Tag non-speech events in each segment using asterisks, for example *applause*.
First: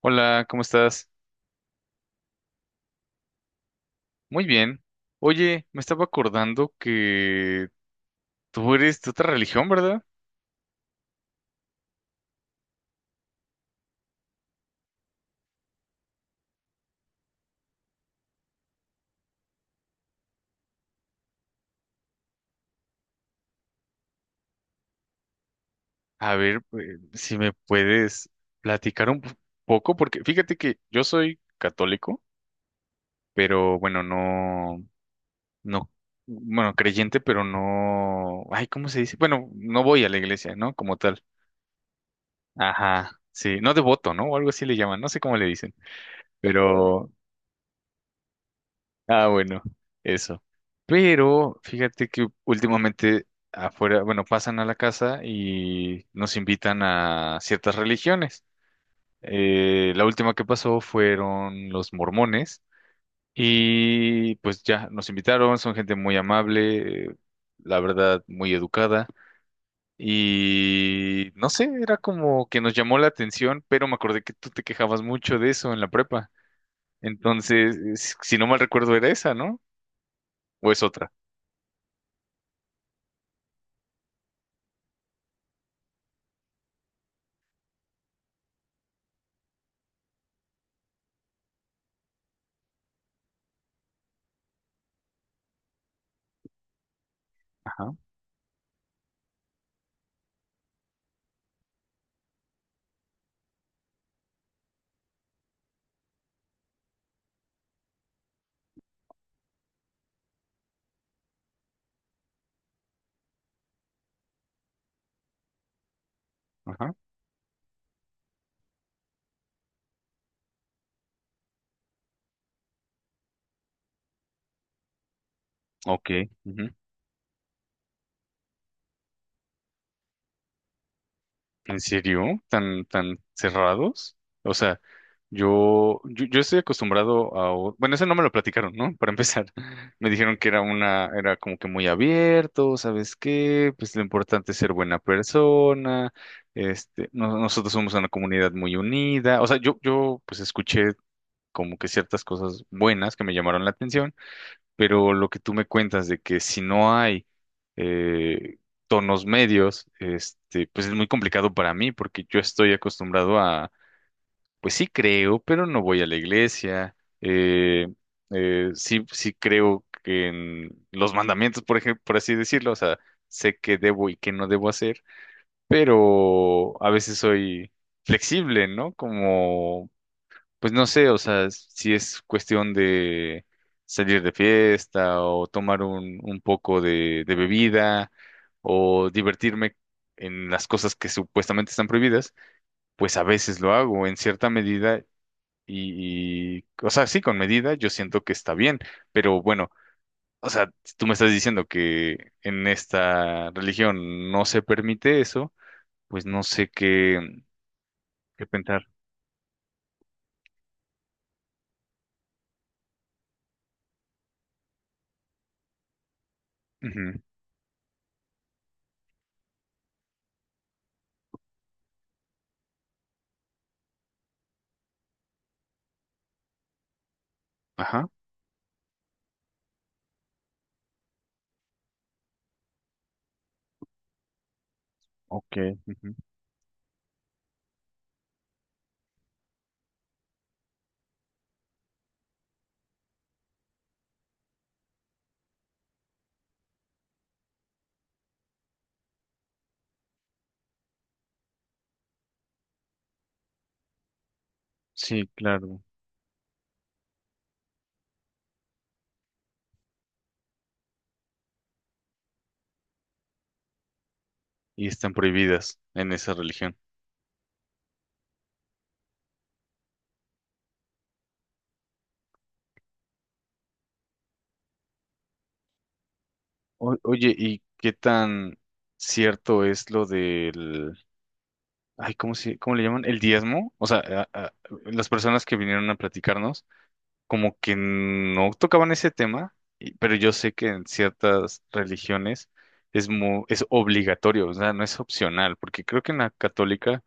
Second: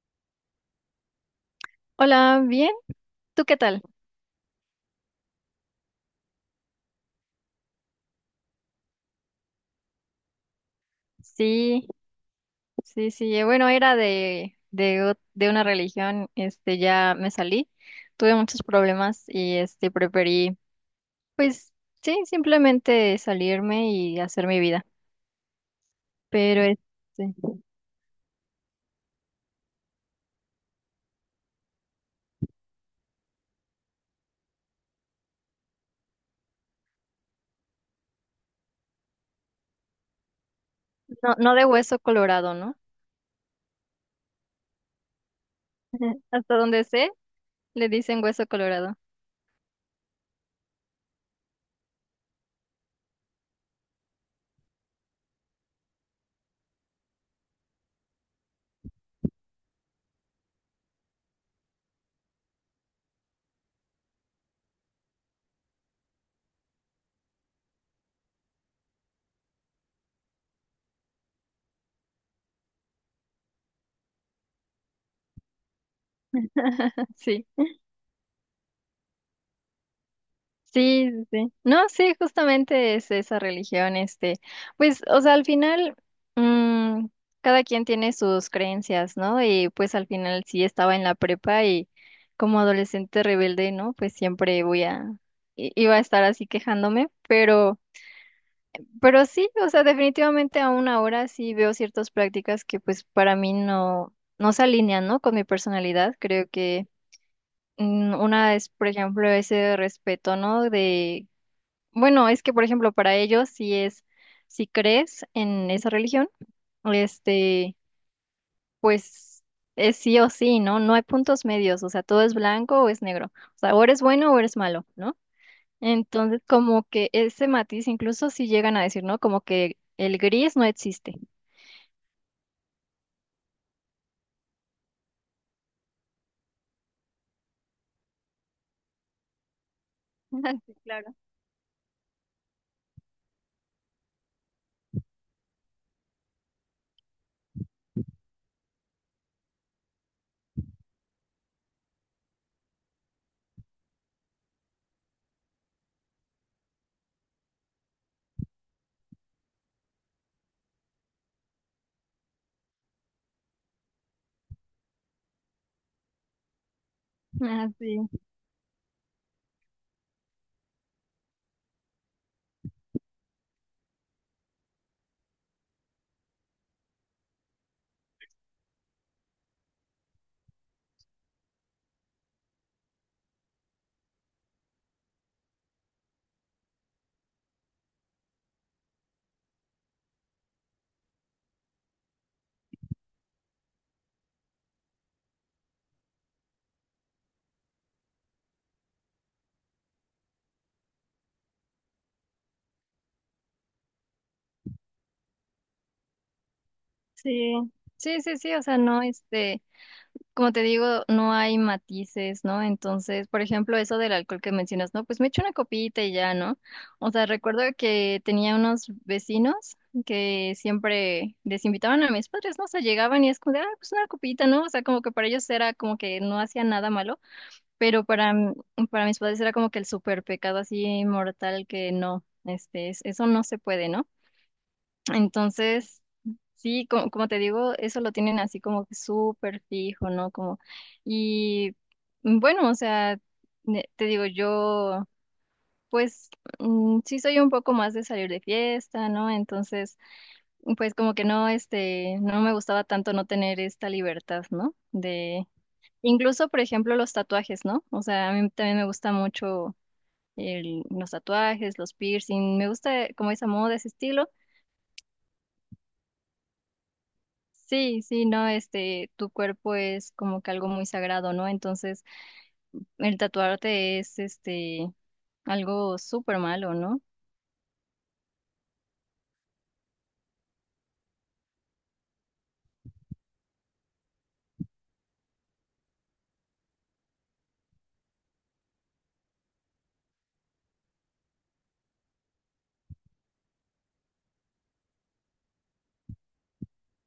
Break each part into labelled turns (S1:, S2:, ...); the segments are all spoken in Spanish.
S1: Hola, ¿cómo estás?
S2: Hola, bien, ¿tú qué tal?
S1: Muy bien. Oye, me estaba acordando que tú eres de otra religión, ¿verdad?
S2: Sí, sí, sí, bueno, era de una religión, ya me salí, tuve muchos problemas y, preferí, pues, sí, simplemente salirme y hacer mi vida,
S1: A ver,
S2: pero,
S1: si me puedes platicar un poco, porque fíjate que yo soy católico, pero bueno, no, no, bueno, creyente, pero no, ay, ¿cómo se dice? Bueno, no voy a la iglesia, ¿no? Como tal.
S2: no, no de hueso colorado, ¿no?
S1: Ajá, sí, no devoto, ¿no? O algo así le llaman, no sé cómo le dicen. Oh,
S2: *laughs* Hasta donde sé,
S1: pero,
S2: le dicen hueso colorado.
S1: ah, bueno, eso. Pero fíjate que últimamente afuera, bueno, pasan a la casa y nos invitan a ciertas religiones. La última que pasó fueron los mormones y pues ya nos invitaron, son gente muy amable, la verdad, muy educada. Y no sé, era como que nos llamó la atención, pero me acordé que tú te quejabas mucho de eso en la prepa.
S2: *laughs* Sí.
S1: Entonces, si no mal recuerdo, era esa, ¿no? ¿O es
S2: Sí,
S1: otra?
S2: sí, sí. No, sí, justamente es esa religión, pues, o sea, al final, mm, cada quien tiene sus creencias, ¿no? Y pues al final sí estaba en la prepa y como adolescente rebelde, ¿no? Pues siempre voy a, iba a estar así quejándome,
S1: Ajá.
S2: pero sí, o sea, definitivamente aún ahora sí veo ciertas prácticas que pues para mí no, no se alinean, ¿no? Con mi personalidad, creo que una es, por ejemplo, ese respeto, ¿no? De bueno, es que, por ejemplo, para ellos, si es, si crees en esa religión,
S1: Ajá,
S2: este, pues es sí o sí, ¿no? No hay puntos medios, o sea, todo es blanco o es negro, o sea, o eres bueno o eres malo, ¿no?
S1: ok.
S2: Entonces,
S1: Ujú.
S2: como que ese matiz, incluso si llegan a decir, ¿no? Como que el gris no existe.
S1: ¿En serio? ¿Tan, tan cerrados? O sea, yo estoy acostumbrado a... Bueno, eso no me lo platicaron, ¿no? Para empezar, *laughs* me dijeron
S2: *laughs*
S1: que
S2: Ah,
S1: era
S2: sí, claro.
S1: era como que muy abierto, ¿sabes qué? Pues lo importante es ser buena persona, este, nosotros somos una comunidad muy unida. O sea, yo pues escuché como que ciertas cosas buenas que me llamaron la atención. Pero lo que tú me cuentas de que si no hay eh, tonos medios, este, pues es muy complicado para mí porque yo estoy acostumbrado a, pues sí creo, pero no voy a la iglesia,
S2: Ah,
S1: eh,
S2: sí.
S1: sí, sí creo que en los mandamientos, por ejemplo, por así decirlo, o sea, sé qué debo y qué no debo hacer, pero a veces soy flexible, ¿no? Como pues no sé, o sea, si es cuestión de salir de fiesta o tomar un poco de bebida o divertirme en las cosas que supuestamente están prohibidas, pues a veces lo hago en cierta medida o sea, sí, con medida yo siento que está bien, pero bueno, o sea, tú me estás diciendo que en esta religión no se permite eso, pues no sé qué,
S2: Sí, sí, sí,
S1: qué
S2: sí, o sea,
S1: pensar.
S2: no, este. Como te digo, no hay matices, ¿no? Entonces, por ejemplo, eso del alcohol que mencionas, ¿no? Pues me echo una copita y ya, ¿no? O
S1: Ujú,
S2: sea, recuerdo que tenía unos vecinos que siempre les invitaban a mis padres, ¿no? O sea, llegaban y es como de, ah, pues una copita, ¿no? O sea, como que para ellos era como que no hacía nada malo, pero
S1: ajá,
S2: para, para mis padres era como que el súper pecado así mortal que no, eso no se puede, ¿no?
S1: ok.
S2: Entonces,
S1: Ujú,
S2: sí, como, como te digo, eso lo tienen así como que súper fijo, ¿no? Como, y bueno, o sea, te digo, yo, pues, sí soy un poco más de salir de fiesta, ¿no? Entonces, pues como que no, no me gustaba tanto no tener esta libertad, ¿no?
S1: sí,
S2: De,
S1: claro.
S2: incluso, por ejemplo, los tatuajes, ¿no? O sea, a mí también me gusta mucho los tatuajes, los piercing, me gusta como esa moda, ese estilo.
S1: Y están prohibidas en esa religión.
S2: Sí, sí, no, tu cuerpo es como que algo muy sagrado, ¿no? Entonces, el tatuarte es, algo súper malo, ¿no?
S1: Oye, ¿y qué tan cierto es lo del... ay, ¿cómo se, cómo le llaman? ¿El diezmo? O sea, las personas que vinieron a platicarnos como que no tocaban ese tema, pero yo sé que en ciertas religiones es es obligatorio, o sea, no es opcional, porque creo que en la católica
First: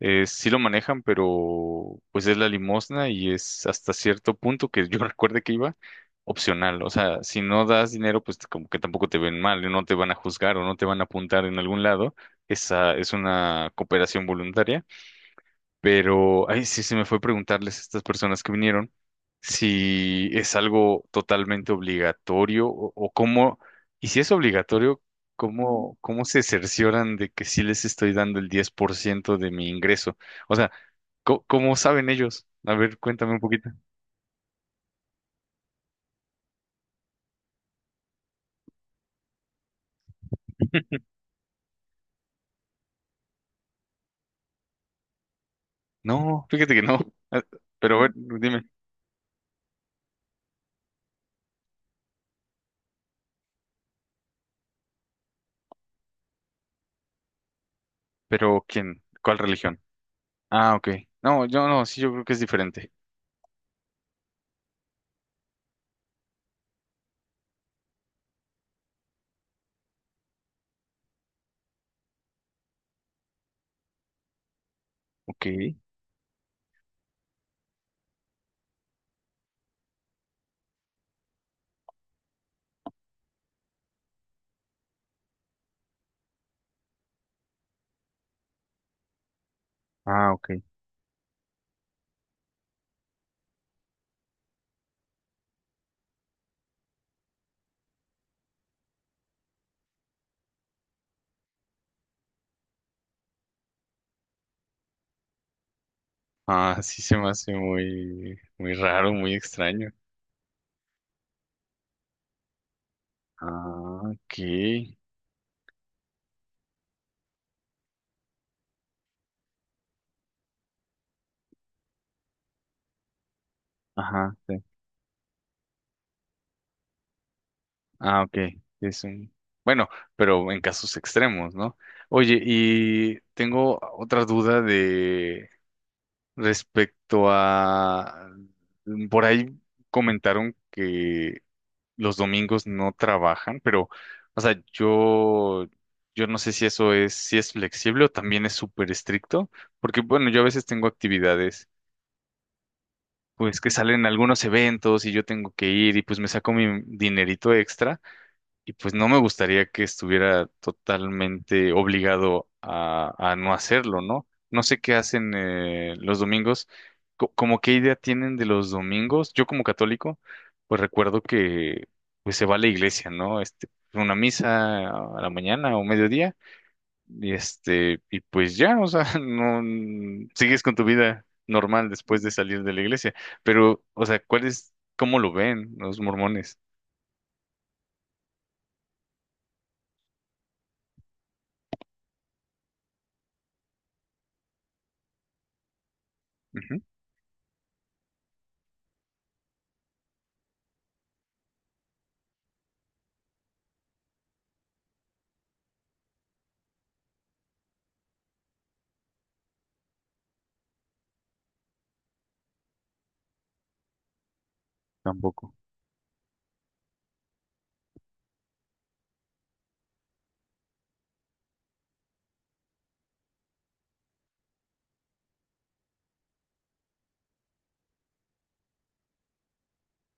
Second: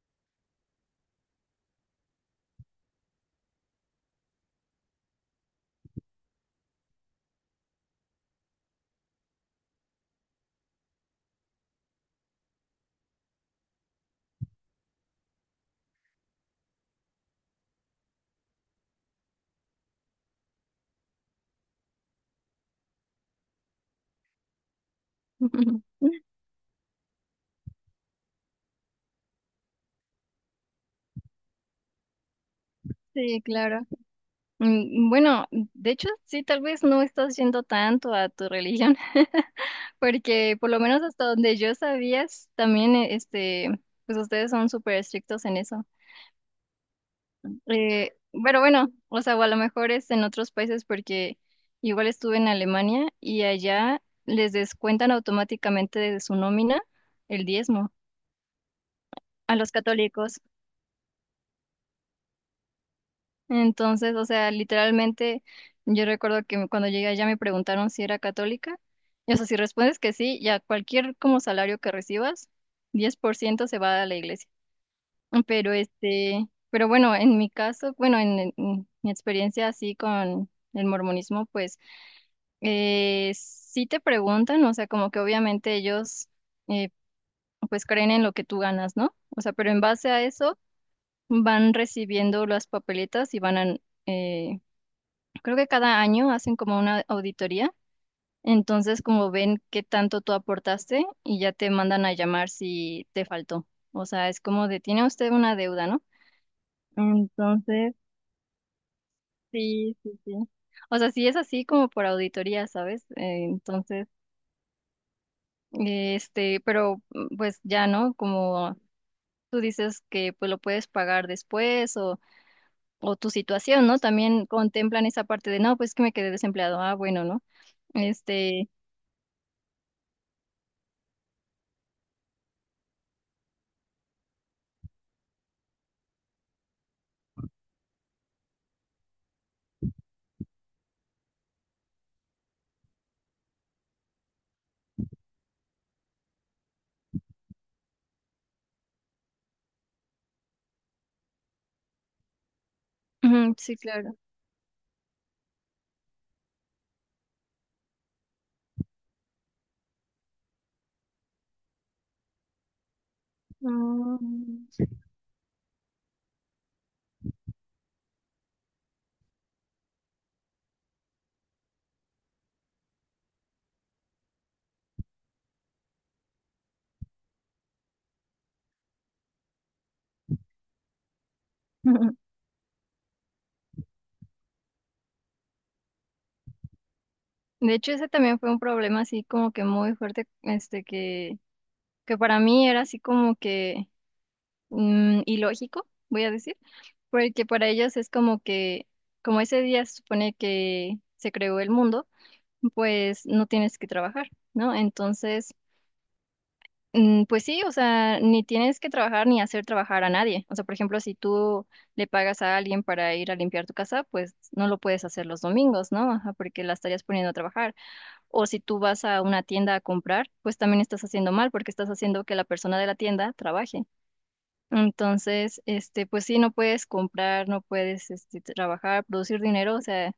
S1: sí lo manejan, pero pues es la limosna y es hasta cierto punto que yo *laughs* recuerde que iba opcional, o sea, si no das dinero, pues como que tampoco te ven mal, no te van a juzgar o no te van a apuntar en algún lado, esa es una cooperación voluntaria, pero, ay, sí, se me fue preguntarles a estas personas que vinieron si es algo totalmente obligatorio o cómo, y si es obligatorio, cómo,
S2: *laughs*
S1: cómo se cercioran de que sí les estoy dando el 10% de mi ingreso. O sea, ¿cómo, saben ellos? A ver, cuéntame un
S2: Sí,
S1: poquito.
S2: claro. Bueno, de hecho, sí, tal vez no estás yendo tanto a tu religión, *laughs* porque por lo menos hasta donde yo sabías, también, pues ustedes son súper estrictos en eso.
S1: No, fíjate que no. Ah, pero, a ver,
S2: Eh, pero
S1: dime,
S2: bueno, o sea, o a lo mejor es en otros países porque igual estuve en Alemania y allá les descuentan automáticamente de su nómina el diezmo
S1: ¿pero quién? ¿Cuál
S2: a los
S1: religión?
S2: católicos.
S1: Ah, ok. No, yo no, sí, yo creo que es diferente.
S2: Entonces, o sea, literalmente yo recuerdo que cuando llegué allá me preguntaron si era católica. Y o sea, si respondes que sí, ya cualquier como salario que recibas, 10% se va a la iglesia.
S1: Ok.
S2: Pero pero bueno, en mi caso, bueno, en mi experiencia así con el mormonismo, pues sí te preguntan, o sea, como que obviamente ellos eh, pues creen en lo que tú ganas, ¿no? O sea, pero en base a
S1: Ah,
S2: eso
S1: ok.
S2: van recibiendo las papeletas y van a, eh, creo que cada año hacen como una auditoría, entonces como ven qué tanto tú aportaste y ya te mandan a llamar si te faltó. O sea, es como de, tiene usted una deuda, ¿no?
S1: Ah, sí se me hace
S2: Entonces,
S1: muy, muy raro, muy extraño.
S2: sí, sí, sí. O sea, sí es así como por auditoría, ¿sabes?
S1: Ah,
S2: Entonces...
S1: ok.
S2: Pero pues ya, ¿no? Como tú dices que pues lo puedes pagar después o tu situación, ¿no?
S1: Ajá,
S2: También
S1: sí.
S2: contemplan esa parte de, no, pues que me quedé desempleado. Ah, bueno, ¿no?
S1: Ah, ok.
S2: Este,
S1: Es un... bueno, pero en casos extremos, ¿no? Oye, y tengo otra duda de respecto a... por ahí comentaron que los domingos no trabajan, pero, o sea, yo no sé si eso es, si es flexible o también es súper estricto, porque, bueno, yo a veces tengo actividades
S2: ujú,
S1: pues que
S2: sí,
S1: salen
S2: claro.
S1: algunos eventos y yo tengo que ir y pues me saco mi dinerito extra y pues no me gustaría que estuviera totalmente obligado a no hacerlo, ¿no? No sé
S2: Mm.
S1: qué hacen los domingos, como qué idea tienen de los domingos. Yo como católico, pues recuerdo que pues se va a la iglesia, ¿no? Este, una misa a la mañana o mediodía y este, y pues ya, o sea, *laughs* no sigues con tu vida normal después de
S2: *laughs*
S1: salir de la iglesia. Pero, o sea, ¿cuál es, cómo lo ven los mormones?
S2: De hecho, ese también fue un problema así como que muy fuerte, que para mí era así como que ilógico, voy a decir,
S1: Ujú,
S2: porque para ellos es como que, como ese día se supone que se creó el mundo. Pues no tienes que trabajar, ¿no? Entonces, pues sí, o sea, ni tienes que trabajar ni hacer trabajar a nadie. O sea, por ejemplo, si tú le pagas a alguien para ir a limpiar tu casa, pues no lo puedes hacer los
S1: tampoco.
S2: domingos, ¿no? Ajá, porque la estarías poniendo a trabajar. O si tú vas a una tienda a comprar, pues también estás haciendo mal porque estás haciendo que la persona de la tienda trabaje. Entonces, pues sí, no puedes comprar, no puedes, trabajar, producir dinero, o sea,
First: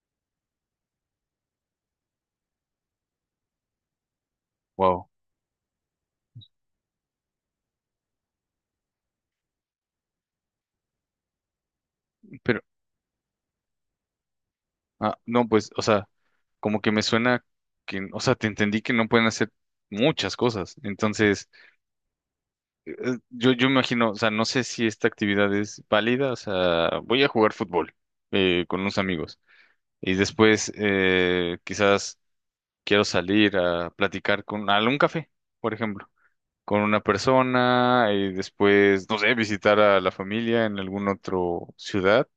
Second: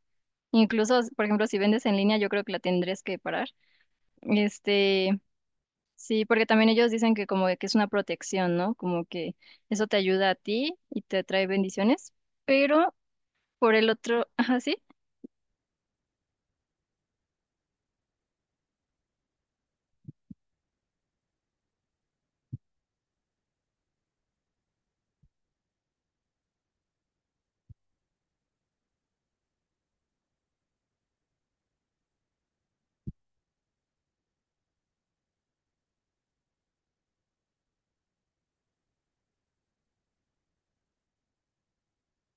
S2: incluso, por ejemplo, si vendes en línea, yo creo que la tendrías que parar
S1: Wow.
S2: este, sí, porque también ellos dicen que como que es una protección, ¿no? Como que eso te ayuda a ti y te trae bendiciones,
S1: Pero,
S2: pero por el otro, *laughs* ajá, sí,
S1: ah, no, pues, o sea, como que me suena que, o sea, te entendí que no pueden hacer muchas cosas. Entonces, yo imagino, o sea, no sé si esta actividad es válida, o sea, voy a jugar fútbol con unos amigos. Y después, quizás quiero salir a platicar con a un café, por ejemplo, con una persona y después, no sé, visitar a la familia en algún otro ciudad.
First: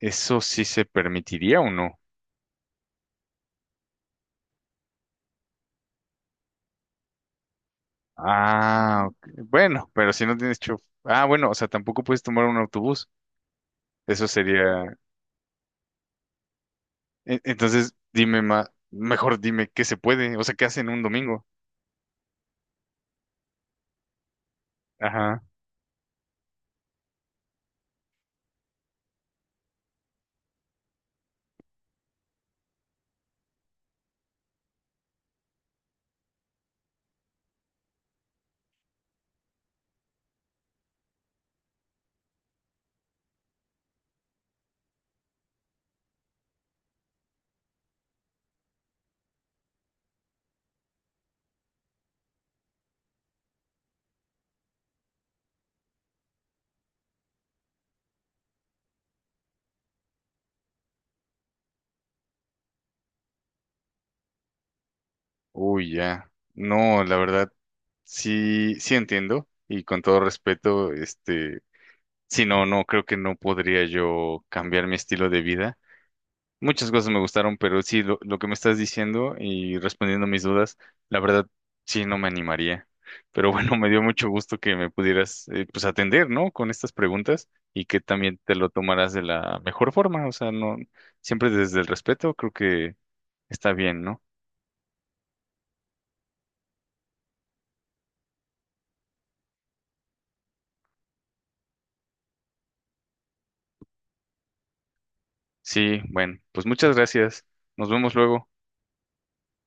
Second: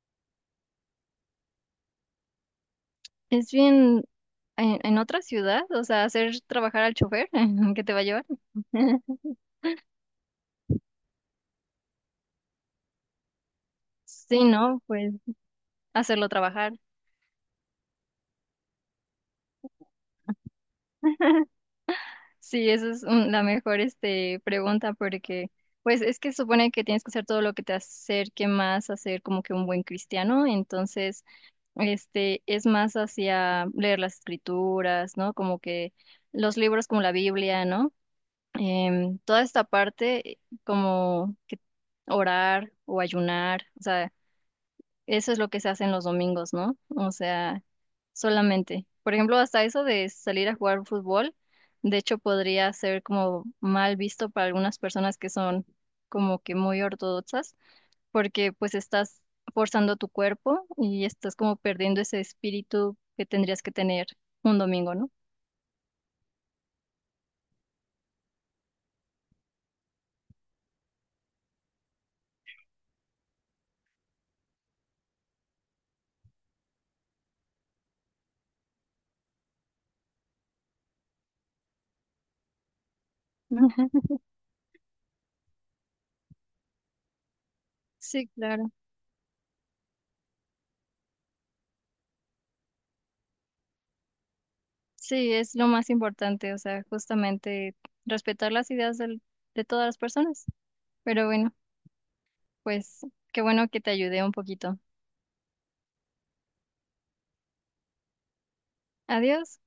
S1: ¿Eso sí se permitiría o no?
S2: es bien en otra ciudad, o sea, hacer trabajar al chofer *laughs* que te va a llevar.
S1: Ah, ok.
S2: *laughs*
S1: Bueno, pero si no tienes chofer. Ah, bueno, o sea, tampoco puedes tomar un autobús. Eso
S2: Sí, ¿no?
S1: sería.
S2: Pues hacerlo trabajar.
S1: Entonces, dime más, mejor dime qué se puede, o sea, qué hacen un domingo.
S2: Sí, esa es la mejor pregunta
S1: Ajá.
S2: porque pues es que supone que tienes que hacer todo lo que te acerque más a ser como que un buen cristiano, entonces es más hacia leer las escrituras, ¿no? Como que los libros como la Biblia, ¿no? Toda esta parte como que orar o ayunar, o sea, eso es lo que se hace en los domingos, ¿no? O sea, solamente. Por ejemplo, hasta eso de salir a jugar fútbol, de hecho podría ser como mal visto para algunas personas que son como que muy ortodoxas porque pues estás forzando tu cuerpo y estás como perdiendo ese espíritu que tendrías que tener un domingo, ¿no?
S1: Uy, ya. No, la verdad, sí, sí entiendo. Y con todo respeto, este, sí, no, no, creo que no podría yo cambiar mi estilo de vida. Muchas cosas me gustaron, pero sí, lo que me estás diciendo y respondiendo mis dudas, la verdad, sí, no me animaría. Pero bueno, *laughs* me dio
S2: Ujú.
S1: mucho gusto que me pudieras, pues, atender, ¿no? Con estas preguntas y que
S2: Sí,
S1: también te lo
S2: claro.
S1: tomaras de la mejor forma. O sea, no, siempre desde el respeto, creo que está bien, ¿no?
S2: Sí, es lo más importante, o sea, justamente respetar las ideas de todas las personas. Pero bueno, pues qué bueno que te ayudé un poquito.
S1: Sí, bueno, pues muchas gracias. Nos vemos luego.
S2: Adiós.